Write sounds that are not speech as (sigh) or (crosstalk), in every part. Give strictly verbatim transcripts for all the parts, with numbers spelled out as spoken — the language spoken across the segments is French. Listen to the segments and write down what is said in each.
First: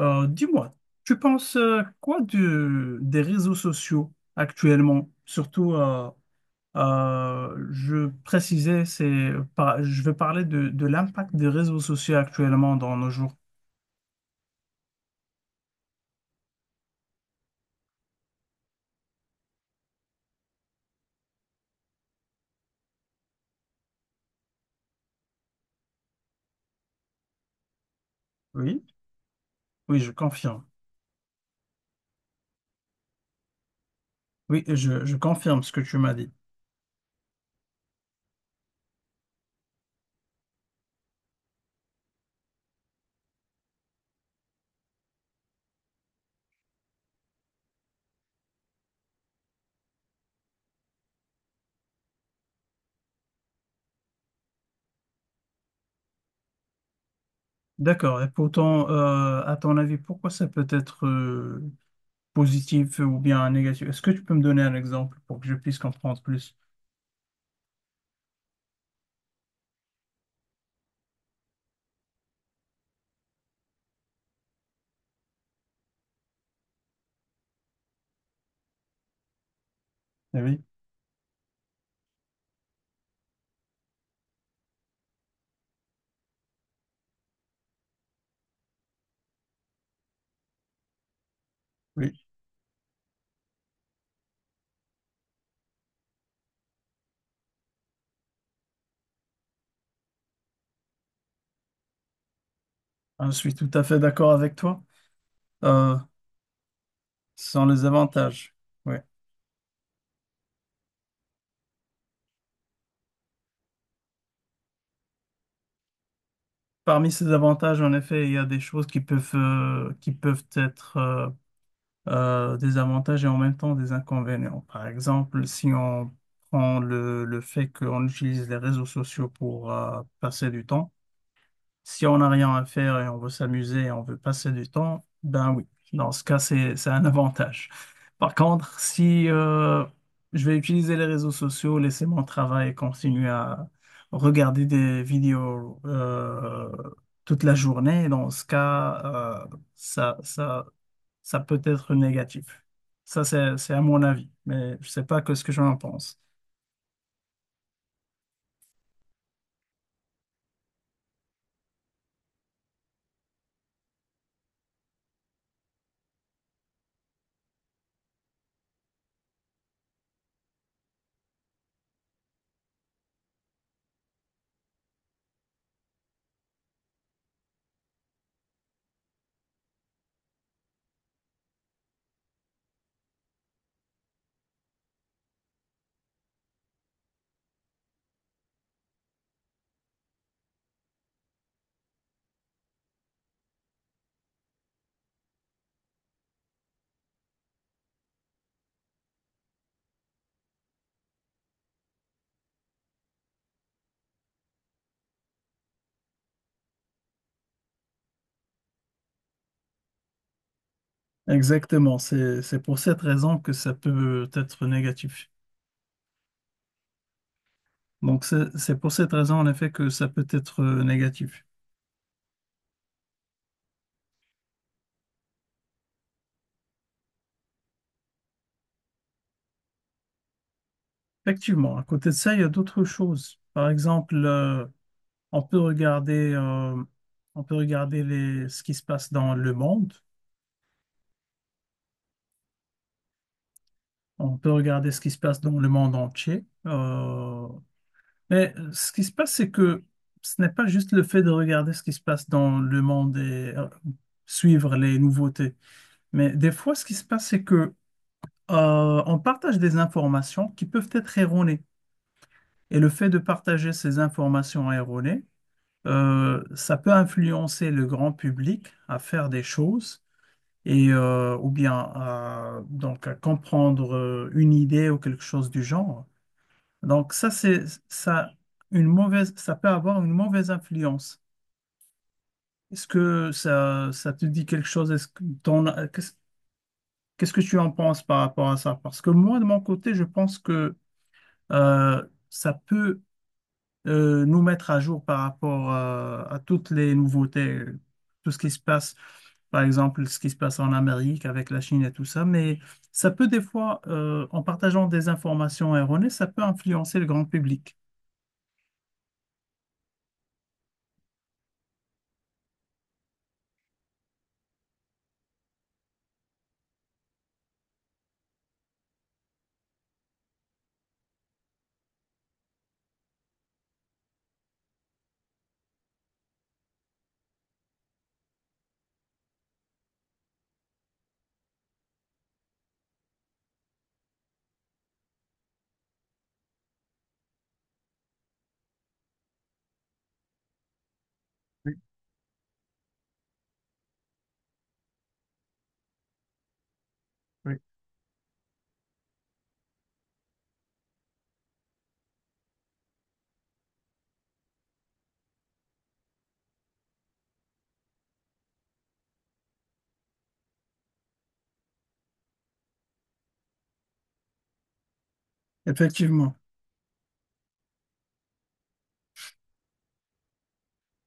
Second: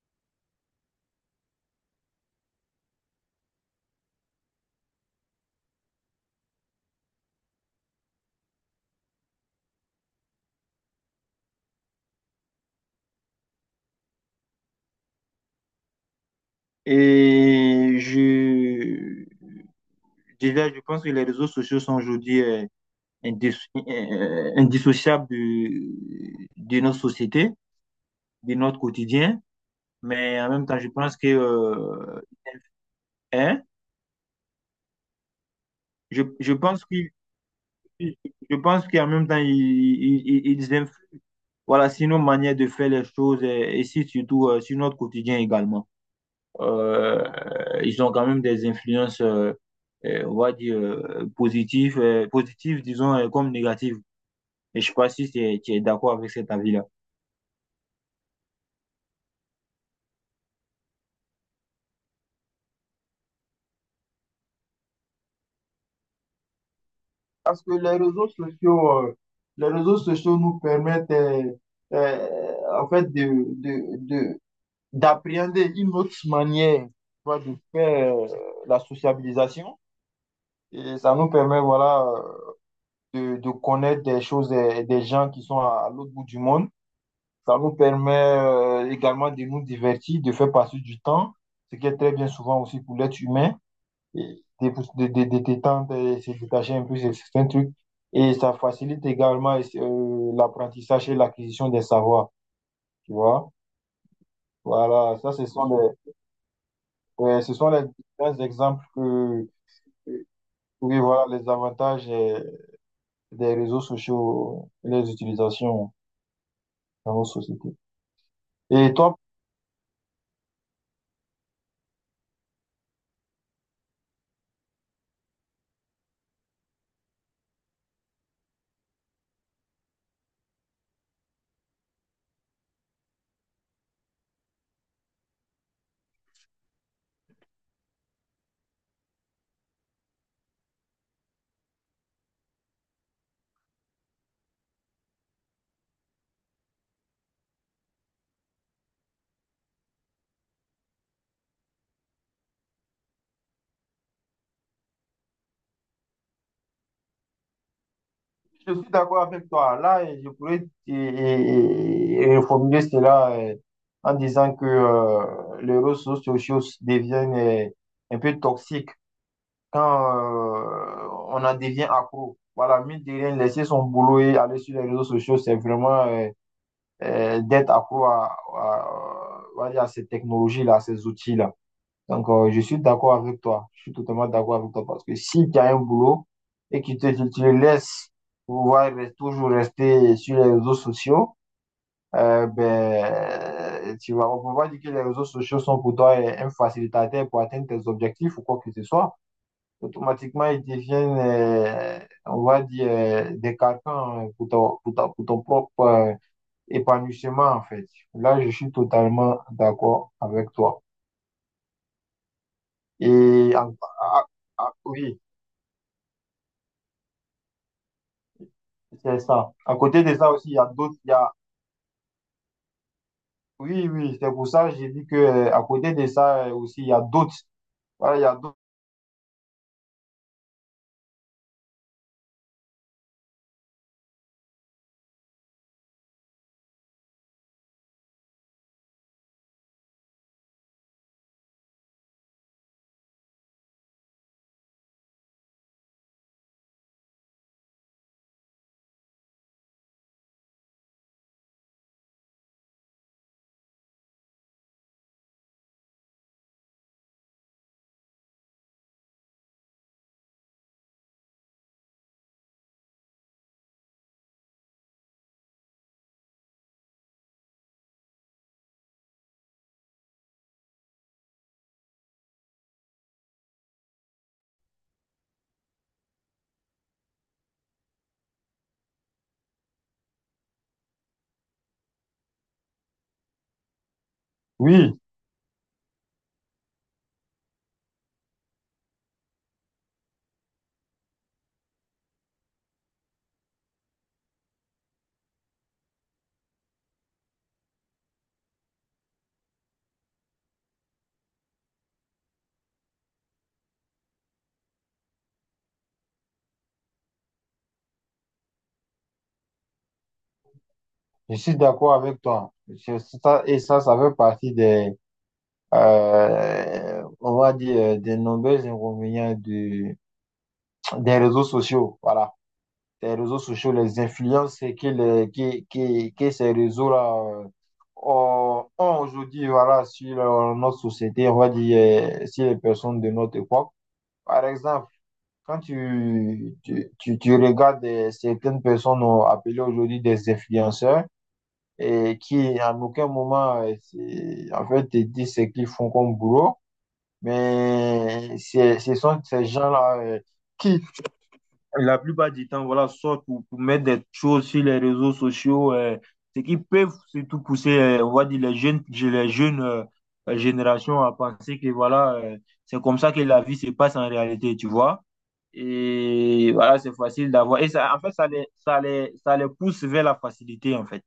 Euh, dis-moi, tu penses euh, quoi de- des réseaux sociaux actuellement? Surtout, euh, euh, je précisais, c'est, par- je veux parler de, de l'impact des réseaux sociaux actuellement dans nos jours. Et je, déjà, je pense que les réseaux sociaux sont aujourd'hui euh, indisso- euh, indissociables de, de notre société, de notre Oui, quotidien. oui, je Mais en confirme. même temps, je pense que, euh, hein, Oui, je, je confirme ce que tu m'as je, dit. je pense que, je pense qu'en même temps, ils, ils, ils ils influent, voilà, sur nos manières de faire les choses et, et si, surtout euh, sur notre quotidien également. Euh, Ils ont quand même des influences, euh, euh, on va dire, euh, positives, euh, positives, disons, euh, comme négatives. Et je ne sais pas si tu es, tu es d'accord avec cet avis-là. D'accord. Et pourtant, euh, à ton avis, pourquoi ça peut être euh, positif ou bien négatif? Est-ce que tu peux me donner un exemple pour que je puisse comprendre plus? Parce que les réseaux sociaux, euh, les réseaux sociaux nous permettent euh, euh, en fait de, de, d'appréhender une autre manière, voilà, de faire euh, la sociabilisation. Eh oui, Et ça nous permet, voilà, euh, de, de connaître des choses et des gens qui sont à, à l'autre bout du monde. Ça nous permet euh, également de nous divertir, de faire passer du temps, ce qui est très oui, bien souvent aussi pour l'être humain, et de, de, de, de détendre et se détacher un peu de certains trucs. Et ça facilite également euh, l'apprentissage et l'acquisition des savoirs, tu je vois. suis tout à fait d'accord avec toi. Voilà, ça, ce sont Euh, les, ouais, ce Sans sont les les différents avantages. exemples Oui. que… Oui, voilà les avantages euh, des réseaux sociaux et les utilisations Parmi dans nos ces sociétés. avantages, en effet, il y a des choses Et qui toi, peuvent, euh, qui peuvent être euh, euh, des avantages et en même temps des inconvénients. Par exemple, si on prend le, le fait qu'on utilise les réseaux sociaux pour euh, passer du temps. Si on n'a rien à faire et on veut s'amuser et on veut passer du temps, ben oui, dans ce cas, c'est, c'est un avantage. Par contre, si euh, je vais utiliser les réseaux sociaux, laisser mon travail et continuer à regarder des vidéos euh, toute la journée, dans ce cas, euh, ça, ça, ça peut être négatif. Ça, c'est, c'est à mon avis, mais je sais pas que ce que j'en pense. je suis d'accord avec toi. Là, et je pourrais et- et- et reformuler cela euh, en disant que euh, les réseaux sociaux deviennent euh, un peu toxiques quand euh, on en devient accro. Voilà, mine de rien, laisser son boulot et aller sur les réseaux sociaux, c'est vraiment euh, euh, d'être accro à, à, on va dire à ces technologies-là, à ces outils-là. Donc, euh, je suis d'accord avec toi. Je suis totalement d'accord avec toi parce que si tu as un boulot et que tu, tu- tu le laisses pouvoir re- toujours rester sur les réseaux sociaux, euh, ben, tu vas, on peut pas dire que les réseaux sociaux sont pour toi euh, un facilitateur pour atteindre tes objectifs ou quoi que ce soit. Automatiquement, ils deviennent, euh, on va dire, euh, des carcans euh, pour ton, pour ta- pour ton propre euh, épanouissement, en fait. Là, je suis totalement d'accord avec toi. Exactement, c'est, c'est pour cette raison que Et ça en- ah, peut être ah, oui. négatif. Donc, c'est c'est pour cette C'est raison, en ça. effet, À que côté ça de peut ça aussi, il y être a euh, d'autres. Il y a… négatif. Oui, oui, c'est pour ça que j'ai dit que euh, à côté de ça euh, aussi, il y a d'autres. Voilà, il y a d'autres. Effectivement, à côté de ça, il y a d'autres choses. Par exemple, euh, on peut regarder, euh, on peut regarder les, ce qui se passe dans le monde. On peut regarder ce qui se passe dans le monde entier. Euh, mais euh, ce qui se passe, c'est que ce n'est pas juste le fait de regarder ce qui se passe dans le monde et euh, suivre les nouveautés. Mais des fois, ce qui se passe, c'est que, euh, on partage des informations qui peuvent être erronées. Et le fait de partager ces informations erronées, euh, ça peut influencer le grand public à faire des choses et euh, ou bien à, donc à comprendre euh, une idée ou quelque chose du genre. Donc ça c'est ça une mauvaise ça peut avoir une mauvaise influence. Est-ce que ça ça te dit quelque chose? Oui, Est-ce que t'en as- qu'est-ce Qu'est-ce que tu en penses par rapport à ça? Parce que moi de mon côté je pense que euh, ça peut euh, nous mettre à jour par rapport euh, à toutes les nouveautés, euh, tout ce qui se passe, par exemple, ce qui se passe en Amérique avec la Chine et tout ça. Mais ça peut des fois, euh, en partageant des informations erronées, ça peut influencer le grand public. je suis d'accord avec toi. Je- ça- et ça, ça fait partie des, euh, on va dire, euh, des nombreux inconvénients du- des réseaux sociaux. Voilà. Des réseaux sociaux, les influences que, les, que, que, que ces réseaux-là euh, ont ont aujourd'hui, voilà, sur euh, notre société, on va dire, euh, sur les personnes de notre époque. Par exemple, quand tu, tu, tu, tu regardes euh, certaines personnes euh, appelées aujourd'hui des influenceurs et qui à aucun moment euh, c'est- en fait te disent ce qu'ils font comme boulot, Oui. mais c'est- ce sont ces gens-là euh, qui la plupart du temps, voilà, sortent pour, pour mettre des choses sur les réseaux sociaux, euh, ce qui peut surtout pousser, euh, on va dire, les jeunes, les jeunes euh, générations à penser que voilà, euh, c'est comme ça que la vie se passe en réalité, tu vois. Effectivement, Et voilà, c'est facile d'avoir. Et ça, en fait, ça les, ça les, ça les pousse vers la facilité, en fait.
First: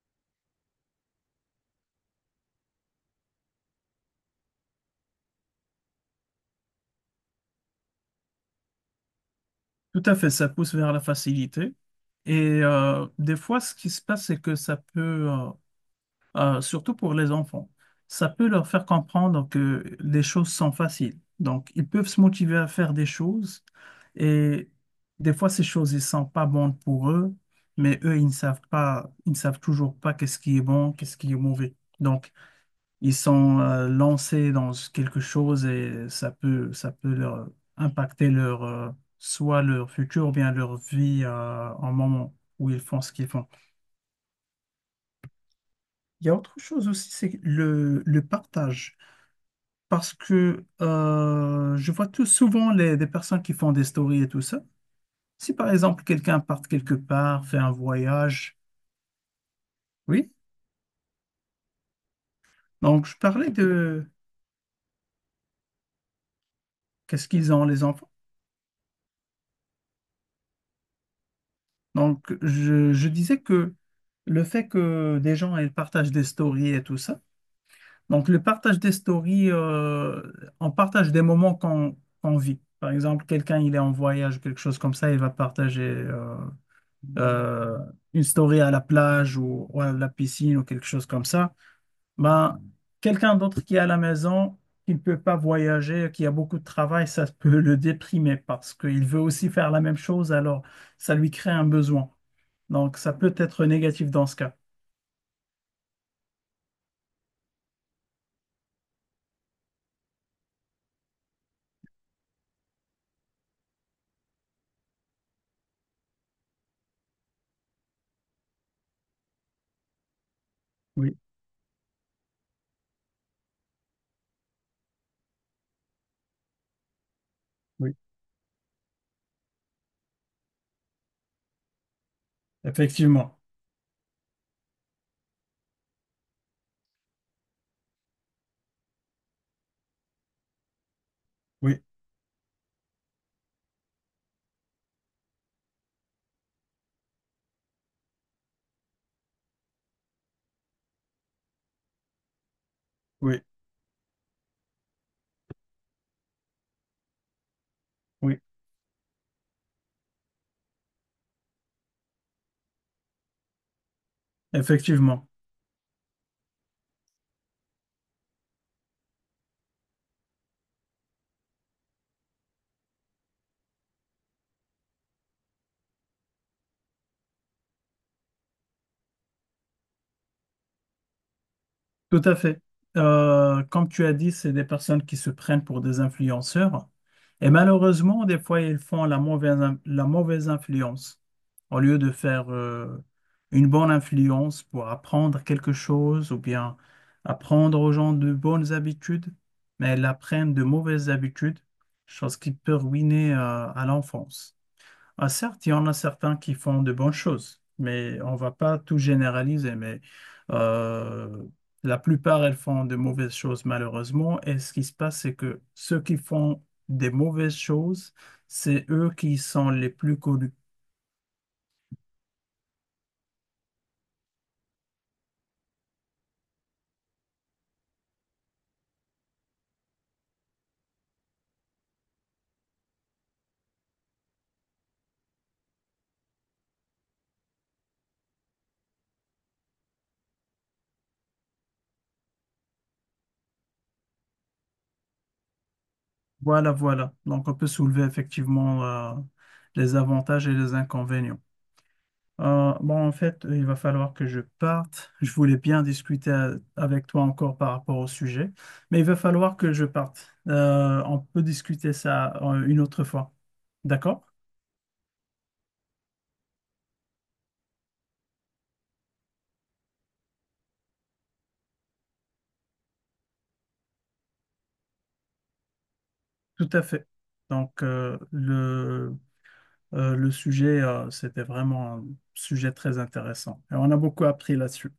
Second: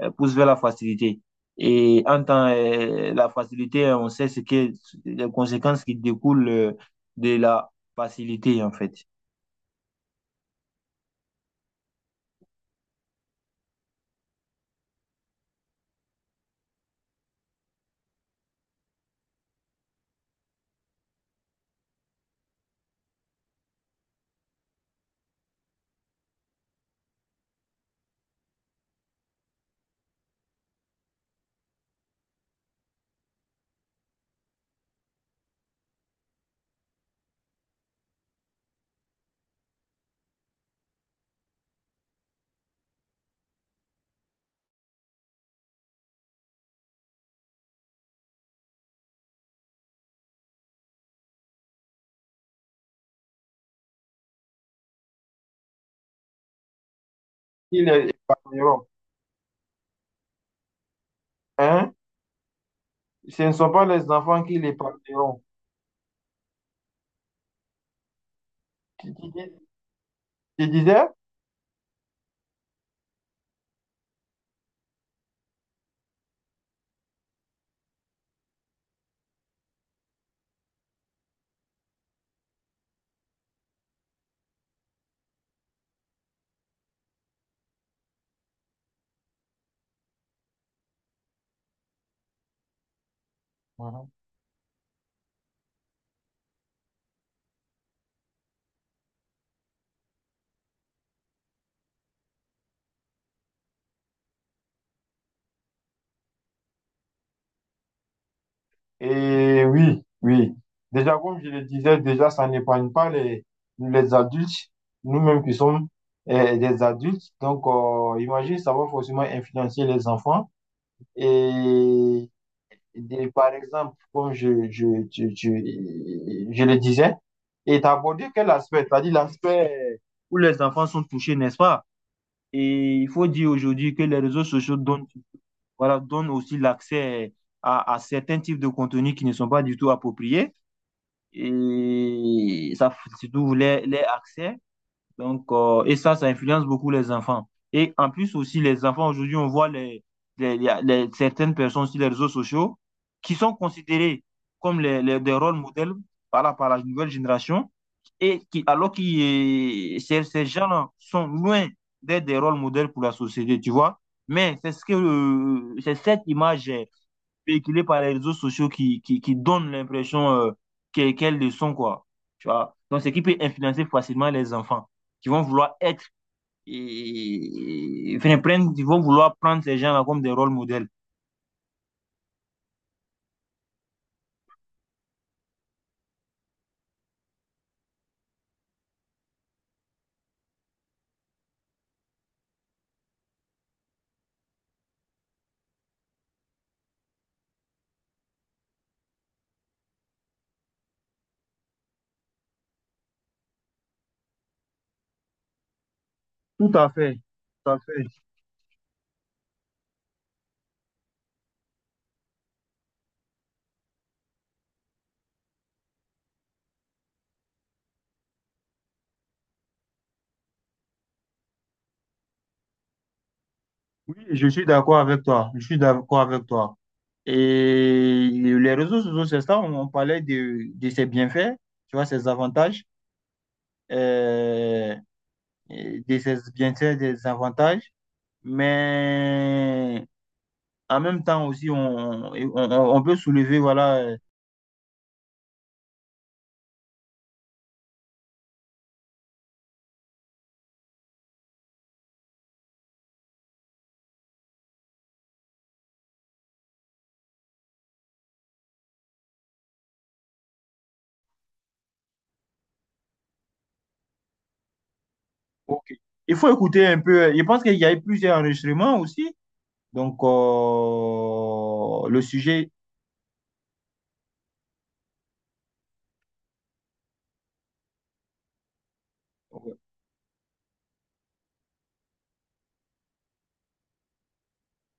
Euh, pousse vers la facilité. Et en tant euh, la facilité, on sait ce que les conséquences qui découlent euh, de la facilité, en fait. tout à fait, ça pousse vers la facilité. Et euh, des fois, ce qui se passe, c'est que ça peut, euh, euh, surtout pour les enfants. Ça peut leur faire comprendre que les choses sont faciles. Donc, ils peuvent se motiver à faire des choses et des fois, ces choses, ils sont pas bonnes pour eux, mais eux, ils ne savent pas, ils ne savent toujours pas qu'est-ce qui est bon, qu'est-ce qui est mauvais. Donc, ils sont euh, lancés dans quelque chose et ça peut, ça peut leur impacter leur, euh, soit leur futur ou bien leur vie euh, en moment où ils font ce qu'ils font. Il y a autre chose aussi, c'est le, le partage. Parce que euh, je vois tout souvent les, des personnes qui font des stories et tout ça. Si par exemple quelqu'un part quelque part, fait un Il est… voyage, oui. Hein? Donc je Ce parlais ne sont pas de les enfants qui les parleront. qu'est-ce qu'ils ont les enfants. Tu, tu dis- tu disais? Donc je, je disais que le fait que des gens ils partagent des stories et tout ça. Donc le partage des stories, euh, on partage des moments qu'on qu'on vit. Par exemple, quelqu'un il est en voyage, quelque chose comme ça, il va partager. Euh, euh, une story à la plage ou, ou à la piscine ou quelque chose comme ça, ben, quelqu'un d'autre qui est à la Mhm. maison, qui ne peut pas voyager, qui a beaucoup de travail, ça (laughs) peut le déprimer parce qu'il veut aussi faire la même chose, alors ça lui crée un besoin. Donc, ça peut être négatif dans ce cas. Et oui, oui. Déjà, comme je le disais, déjà, ça n'épargne pas les, les adultes, nous-mêmes qui sommes euh, des adultes. Donc, euh, imagine, ça va forcément influencer les enfants. Oui, Et des… par exemple, comme je, je, je, je, je le disais, et t'as oui. abordé quel aspect? T'as dit l'aspect où les enfants sont touchés, n'est-ce pas? Et il faut Effectivement. dire aujourd'hui que les réseaux sociaux donnent, voilà, donne aussi l'accès à, à certains types de contenus qui ne sont pas du tout appropriés. Oui, Et ça, surtout les, les accès donc, euh, et ça, ça influence beaucoup les enfants. Et en plus aussi, les enfants, aujourd'hui, on voit les, les- les- les- certaines personnes sur les réseaux sociaux qui oui, sont considérées comme les, les- des rôles modèles par la, par la nouvelle génération, oui, et qui, alors que ces, ces gens-là sont loin d'être des rôles modèles pour la société, tu vois. Mais c'est ce que, effectivement. euh, c'est cette image véhiculée par les réseaux sociaux qui, qui, qui donne l'impression euh, qu'elles qu'elles le sont, quoi. Tu vois? Donc, ce qui peut influencer facilement les enfants qui vont vouloir être, et, et- enfin, prendre, ils vont vouloir prendre ces gens-là comme des rôles modèles. Tout à fait. Euh, comme tu as dit, c'est des personnes qui se prennent pour des influenceurs. Et malheureusement, des fois, ils font la mauvaise, in- la mauvaise influence. Au lieu de faire euh, une bonne influence pour apprendre quelque chose ou bien apprendre aux gens de bonnes habitudes, mais ils apprennent de mauvaises habitudes, chose qui peut ruiner euh, à l'enfance. Ah, certes, il y en a certains qui Tout font à de bonnes fait, choses, tout à fait. mais on va pas tout généraliser. Mais euh, la plupart, elles font de mauvaises choses, malheureusement. Et ce qui se passe, c'est que ceux qui font des mauvaises choses, c'est eux qui sont les plus connus. Oui, je suis d'accord avec toi. Je suis d'accord avec toi. Et les réseaux sociaux, c'est ça, on, on parlait de, de ses bienfaits, tu vois, ses avantages, euh, et de ses bienfaits, des avantages. Mais en même temps aussi, on, on, on peut soulever, voilà. euh, Voilà, voilà. Donc, on peut soulever effectivement euh, les avantages et les inconvénients. Euh, bon, en fait, il va falloir que je parte. Je voulais bien discuter euh, avec toi encore par rapport au sujet, mais il va falloir que je parte. Euh, on peut discuter ça euh, une autre fois. D'accord? Ok. Il faut écouter un peu. euh, Je pense qu'il y a eu plusieurs enregistrements aussi. Donc, euh, le sujet. Tout à fait. Donc, euh, le, euh, le sujet, euh, c'était vraiment un sujet très intéressant. Et on a beaucoup appris là-dessus.